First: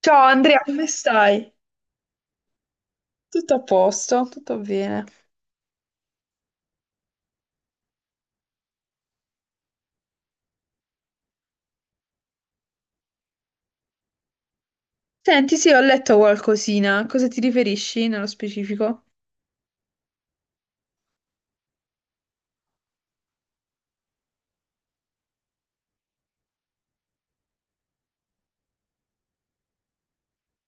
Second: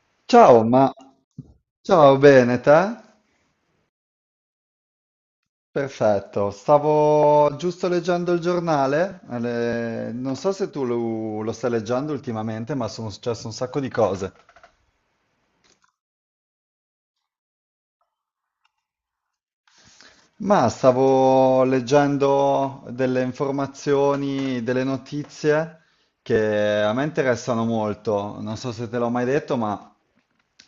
Ciao Andrea, Ciao, come ma stai? ciao, bene, te? Tutto a posto, tutto bene. Perfetto, stavo giusto leggendo il giornale, non so se tu lo stai leggendo ultimamente, ma sono successe un sacco di cose. Senti, sì, ho letto qualcosina. A cosa ti riferisci nello specifico? Ma stavo leggendo delle informazioni, delle notizie che a me interessano molto. Non so se te l'ho mai detto, ma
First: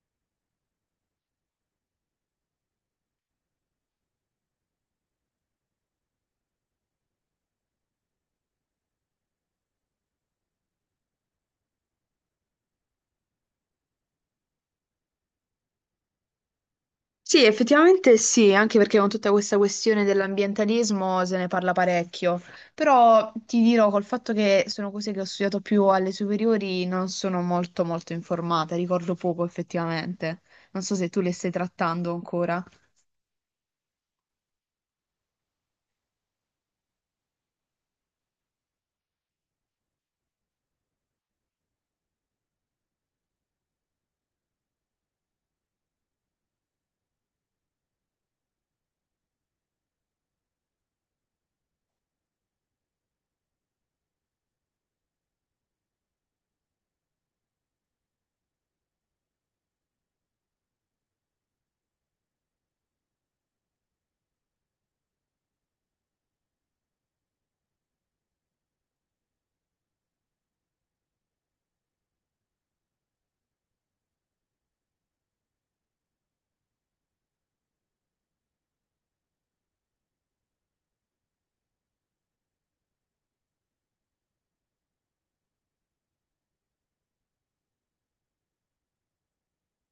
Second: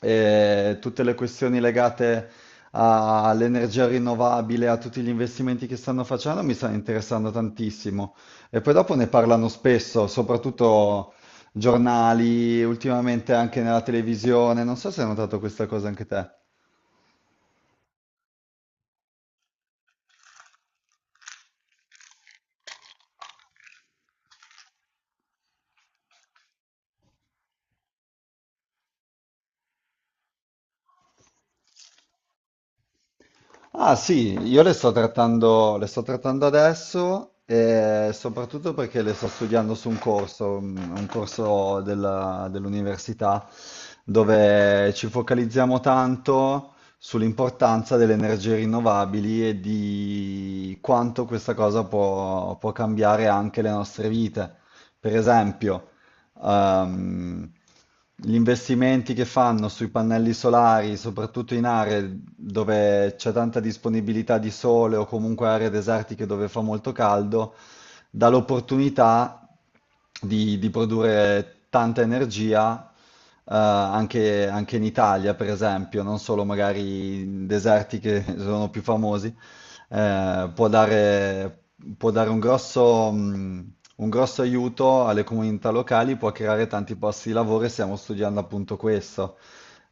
tutte le questioni legate all'energia rinnovabile, a tutti gli investimenti che stanno facendo, mi stanno interessando tantissimo. E poi dopo ne parlano spesso, soprattutto giornali, ultimamente anche nella televisione. Non so se hai notato questa cosa anche te. Sì, effettivamente sì, anche perché con tutta questa questione dell'ambientalismo se ne parla parecchio, però ti dirò col fatto che sono cose che ho studiato più alle superiori, non sono molto informata, ricordo poco effettivamente. Non so se tu le stai trattando ancora. Ah sì, io le sto trattando adesso e soprattutto perché le sto studiando su un corso, un corso dell'università dove ci focalizziamo tanto sull'importanza delle energie rinnovabili e di quanto questa cosa può cambiare anche le nostre vite. Per esempio, ehm, gli investimenti che fanno sui pannelli solari, soprattutto in aree dove c'è tanta disponibilità di sole o comunque aree desertiche dove fa molto caldo, dà l'opportunità di produrre tanta energia anche in Italia, per esempio, non solo magari in deserti che sono più famosi. eh, può dare, Può dare un un grosso aiuto alle comunità locali, può creare tanti posti di lavoro e stiamo studiando appunto questo.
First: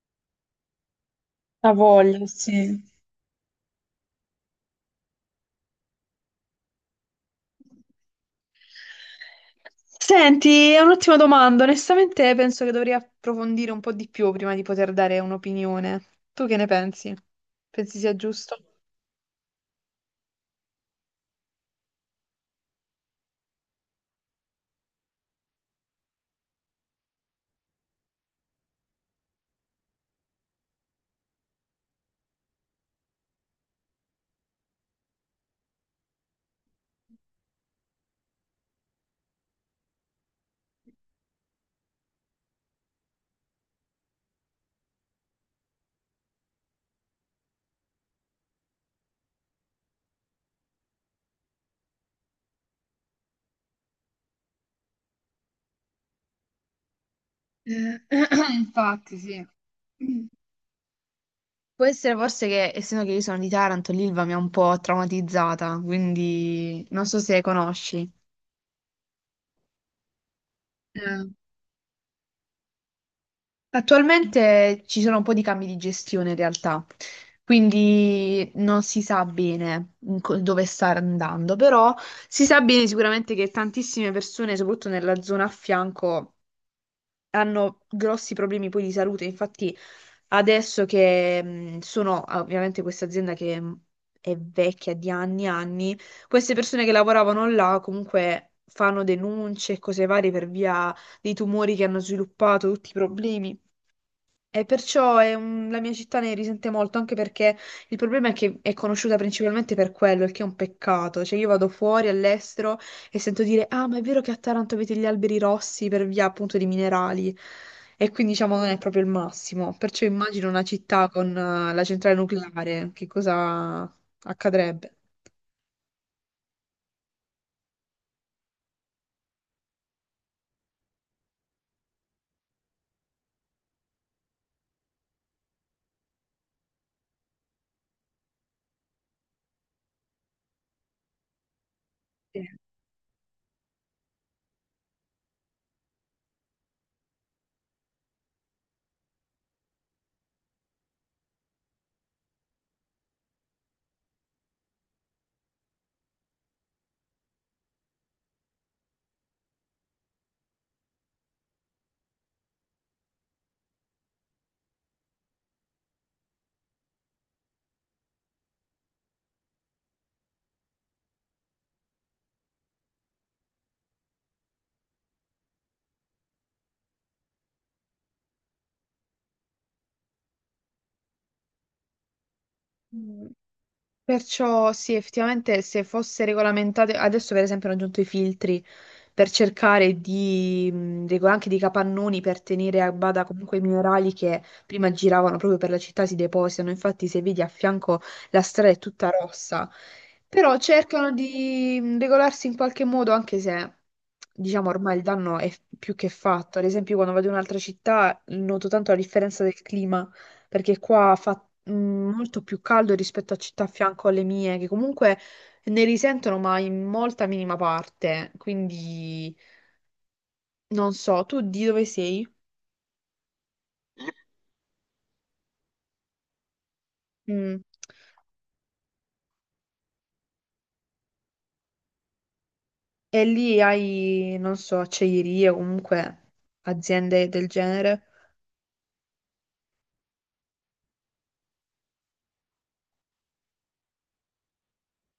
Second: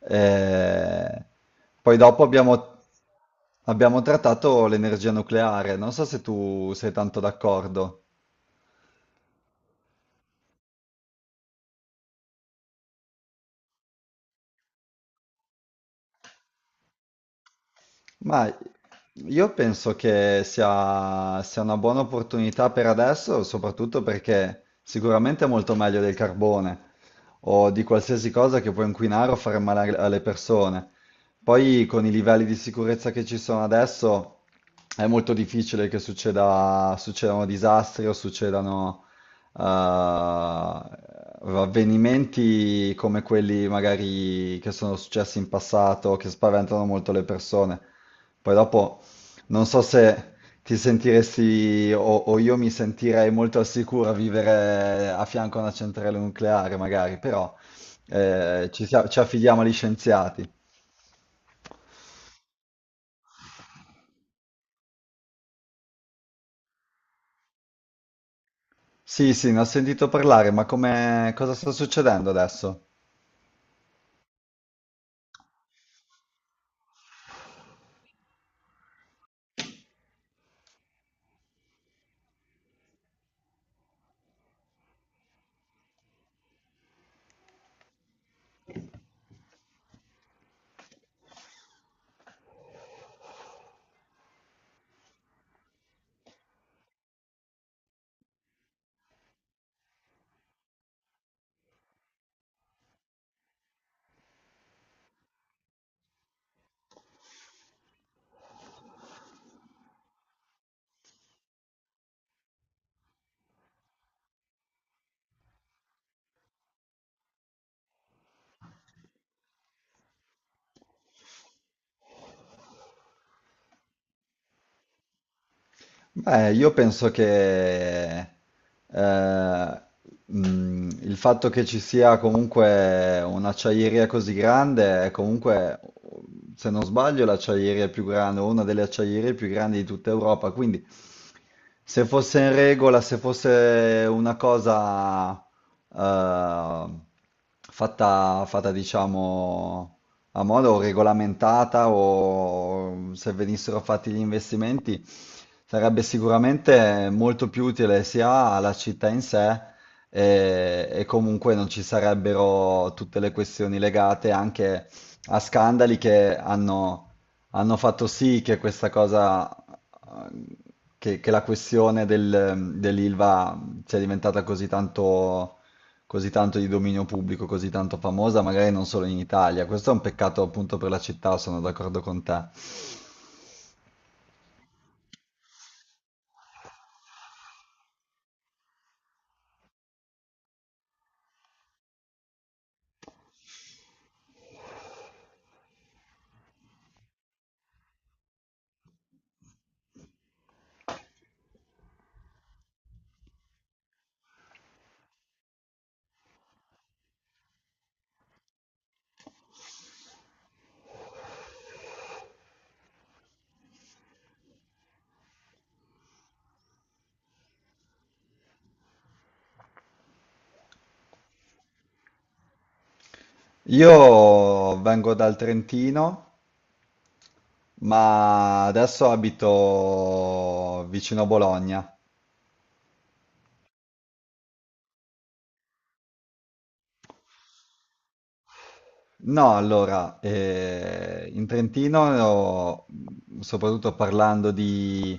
Eh, La poi dopo voglio, abbiamo, sì. Abbiamo trattato l'energia nucleare, non so se tu sei tanto d'accordo. Senti, è un'ottima domanda. Onestamente penso che dovrei approfondire un po' di più prima di poter dare un'opinione. Tu che ne pensi? Pensi sia Ma giusto? io penso che sia una buona opportunità per adesso, soprattutto perché sicuramente è molto meglio del carbone o di qualsiasi cosa che può inquinare o fare male alle persone. Poi con i livelli di sicurezza che ci sono adesso è molto difficile che succedano disastri o succedano avvenimenti come quelli magari che sono successi in passato, che spaventano molto le persone. Poi dopo non so se ti sentiresti o io mi sentirei molto al sicuro a vivere a fianco a una centrale nucleare, magari, però Eh, Infatti, ci sì. affidiamo agli scienziati. Può essere forse che, essendo che io sono di Taranto, l'Ilva mi ha un po' traumatizzata, quindi non so se conosci. Sì, sì, ne ho sentito parlare, ma come, cosa sta succedendo adesso? Attualmente ci sono un po' di cambi di gestione in realtà, quindi non si sa bene in dove sta andando, però si sa bene sicuramente che tantissime persone, soprattutto nella zona a fianco, hanno grossi problemi poi di salute. Infatti, adesso che sono ovviamente questa azienda che è vecchia di anni e anni, queste persone che lavoravano là comunque fanno denunce e cose varie per via dei tumori che hanno sviluppato, tutti i problemi. E perciò è la mia città ne risente molto, anche perché il problema è che è conosciuta principalmente per quello, il che è un peccato. Cioè io vado fuori all'estero e sento dire, ah, ma è vero che a Taranto avete gli alberi rossi per via appunto di minerali. E quindi diciamo non è proprio il massimo. Perciò immagino una città con la centrale nucleare, che cosa accadrebbe? Beh, io penso che eh, il fatto che ci sia comunque un'acciaieria così grande è comunque, se non sbaglio, l'acciaieria più grande, o una delle acciaierie più grandi di tutta Europa. Quindi, se fosse in regola, se fosse una cosa eh, fatta, diciamo, a modo regolamentata, o se venissero fatti gli investimenti, sarebbe sicuramente molto più utile sia alla città in sé e comunque non ci sarebbero tutte le questioni legate anche a scandali hanno fatto sì che questa eh, che la questione dell'Ilva sia diventata così tanto, così tanto di dominio pubblico, così tanto famosa, magari non solo in Italia. Questo è un peccato appunto per la città, sono d'accordo con te. Sì. Perciò sì, effettivamente se fosse regolamentate, adesso per esempio hanno aggiunto i filtri per cercare di, anche di capannoni per tenere a bada comunque i minerali che prima giravano proprio per la città si depositano, infatti se vedi a fianco la strada è tutta rossa, però cercano di regolarsi in qualche modo anche se diciamo ormai il danno è più che fatto. Ad esempio io quando vado in un'altra città noto tanto la differenza del clima, perché qua fa molto più caldo rispetto a città a fianco alle mie, che comunque ne risentono, ma in molta minima parte. Quindi non so, tu di dove sei? Io vengo dal Trentino, Mm. ma adesso abito vicino a Bologna. E lì hai, non so, acciaierie o comunque aziende del genere? No, allora, in Trentino, soprattutto parlando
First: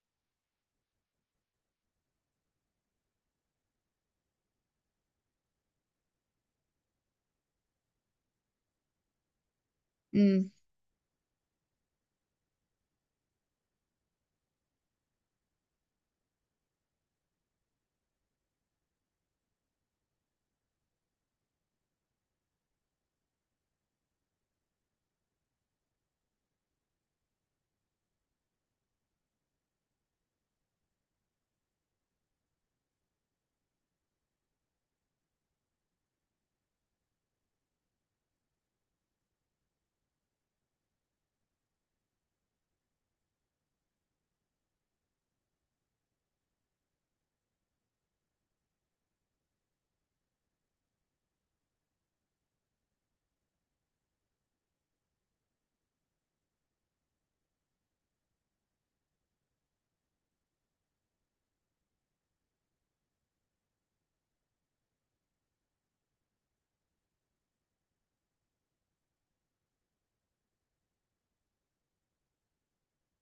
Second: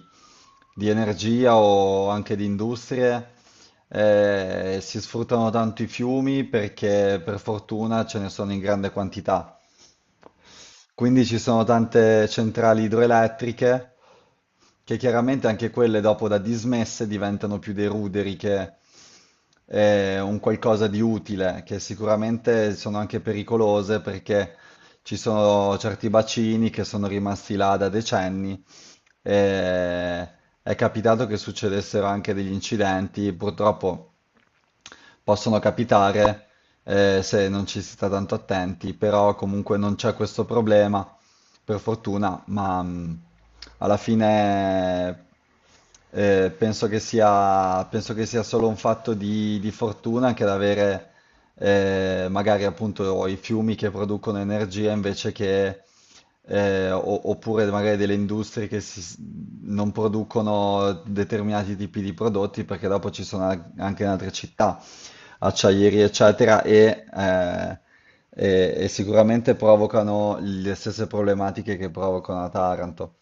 di energia o anche di industrie, si sfruttano tanto i fiumi perché per fortuna ce ne sono in grande quantità. Mm. Quindi ci sono tante centrali idroelettriche che chiaramente anche quelle dopo da dismesse diventano più dei ruderi che un qualcosa di utile, che sicuramente sono anche pericolose perché ci sono certi bacini che sono rimasti là da decenni. E è capitato che succedessero anche degli incidenti, purtroppo possono capitare se non ci si sta tanto attenti, però comunque non c'è questo problema, per fortuna, ma alla fine penso che sia solo un fatto di fortuna anche ad avere magari appunto i fiumi che producono energia invece che oppure magari delle industrie che non producono determinati tipi di prodotti perché dopo ci sono anche in altre città acciaieri, eccetera, e sicuramente provocano le stesse problematiche che provocano a Taranto.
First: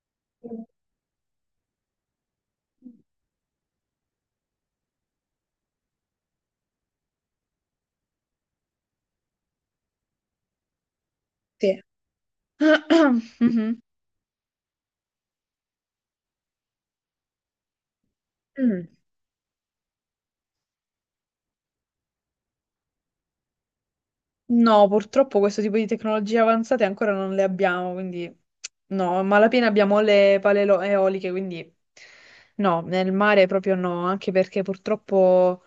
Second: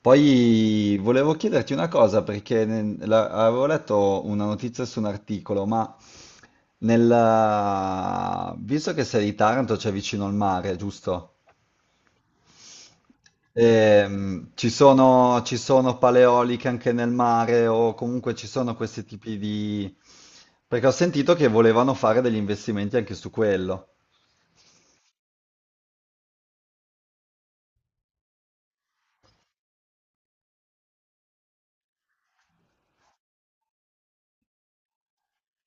Poi volevo chiederti una cosa, perché avevo letto una notizia su un articolo, ma visto che sei di Taranto, c'è vicino al mare, giusto? Sì. Mhm. Ci sono paleoliche anche nel mare o comunque ci sono Mm. questi tipi di... Perché ho sentito che volevano fare degli investimenti anche su quello. No, purtroppo questo tipo di tecnologie avanzate ancora non le abbiamo, quindi no, a malapena abbiamo le pale eoliche, quindi no, nel mare proprio no, anche perché purtroppo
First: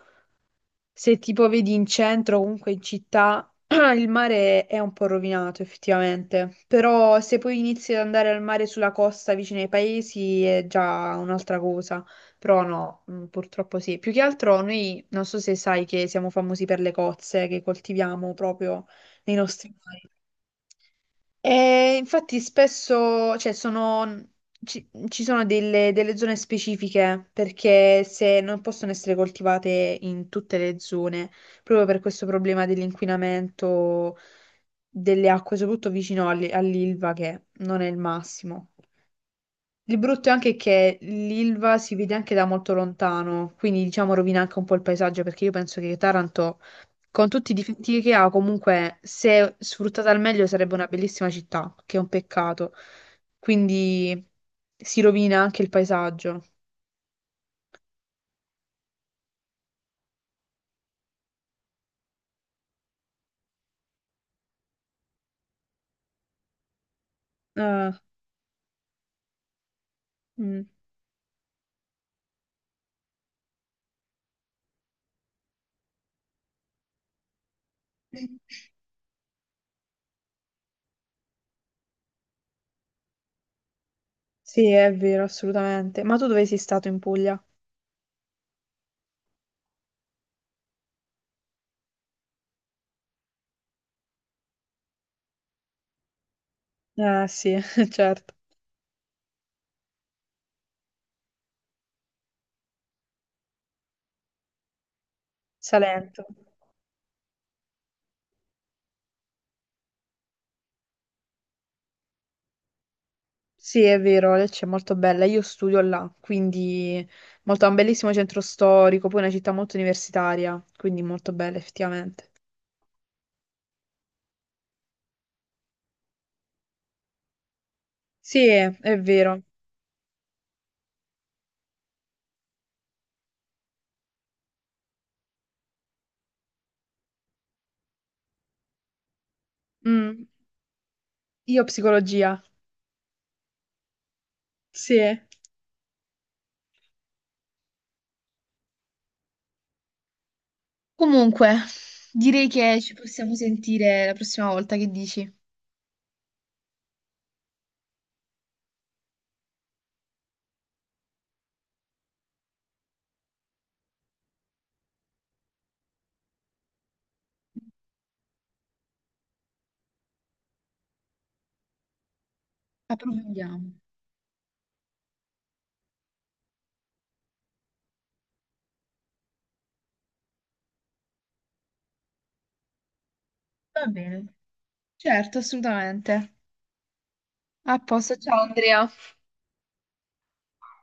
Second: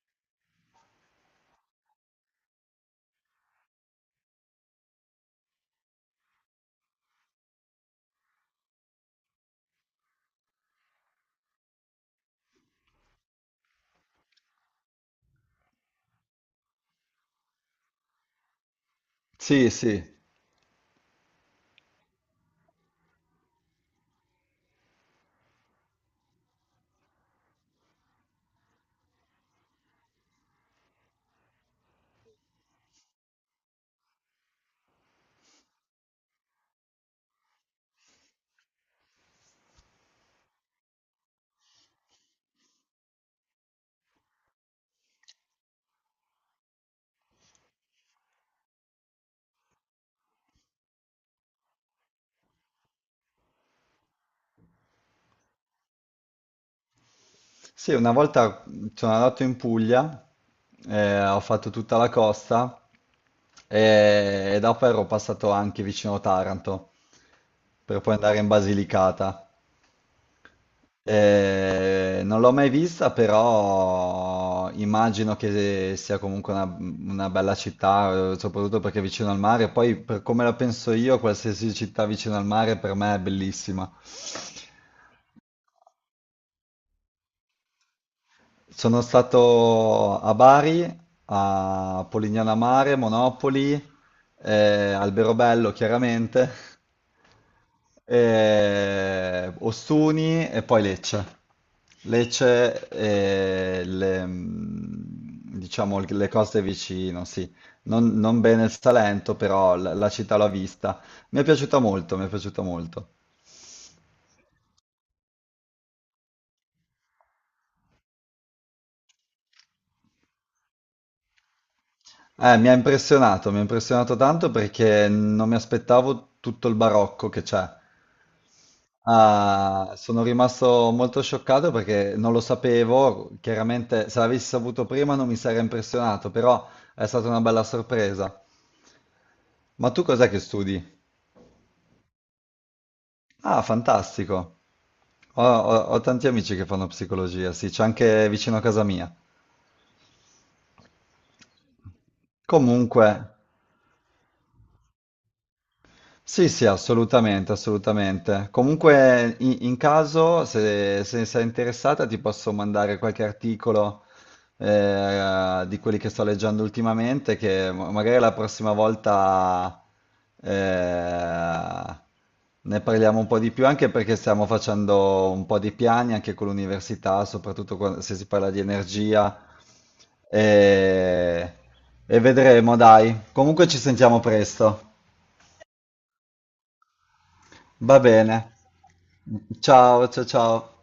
se tipo vedi in centro, comunque in città, il mare è un po' rovinato effettivamente, però se poi inizi ad andare al mare sulla costa vicino ai paesi è già un'altra cosa, però no, purtroppo sì. Più che altro noi, non so se sai che siamo famosi per le cozze che coltiviamo proprio nei Sì, nostri sì. mari. E infatti spesso, cioè, sono, ci sono delle, delle zone specifiche perché se non possono essere coltivate in tutte le zone, proprio per questo problema dell'inquinamento delle acque, soprattutto vicino all'Ilva, che non è il massimo. Il brutto è anche che l'Ilva si vede anche da molto lontano, quindi diciamo rovina anche un po' il paesaggio, perché io penso che Taranto, con tutti i difetti che ha, comunque se sfruttata al meglio sarebbe una bellissima città, che è un peccato. Quindi si rovina anche il paesaggio. Sì, una volta sono andato in Puglia, ho fatto tutta la costa e dopo ero passato anche vicino Taranto per Ah, poi andare in Basilicata. mm. Non l'ho mai vista, però immagino che sia comunque una bella città, soprattutto perché è vicino al mare. Poi, per come la penso io, qualsiasi città vicino al mare per me è bellissima. Sì, è vero, assolutamente. Ma tu dove sei stato in Puglia? Sono stato a Bari, a Polignano a Mare, Monopoli, Alberobello chiaramente. Ah, sì, certo. Ostuni e poi Lecce. Lecce e le, mm, diciamo Salento. le cose vicino, sì. Non, non bene il Salento, però la città l'ho vista. Mi è piaciuta molto, mi è piaciuta molto. Sì, è vero, Lecce è molto bella. Io studio là, quindi molto, ha un bellissimo centro storico, poi è una città molto universitaria, quindi molto bella effettivamente. Mi ha impressionato tanto perché non mi aspettavo tutto il barocco che c'è. Sì, è vero. Ah, sono rimasto molto scioccato perché non lo sapevo, chiaramente se l'avessi saputo prima non mi sarei impressionato, però è stata una bella sorpresa. Ma tu Mm, cos'è che studi? io psicologia. Ah, fantastico. Sì. Ho tanti amici che fanno psicologia, sì, c'è anche vicino a casa mia. Comunque, direi che ci Comunque, possiamo sentire la prossima volta, che dici? sì, sì, assolutamente, assolutamente. Comunque, in caso, se sei interessata, ti posso mandare qualche articolo di quelli che sto leggendo ultimamente, che magari la prossima volta eh, ne parliamo un po' di più, Approfondiamo. anche perché stiamo facendo un po' di piani anche con l'università, soprattutto se si parla di energia. E, e vedremo, dai. Comunque ci Va sentiamo bene. presto. Certo, assolutamente. A Va posto, ciao bene. Andrea. Ciao, ciao, ciao.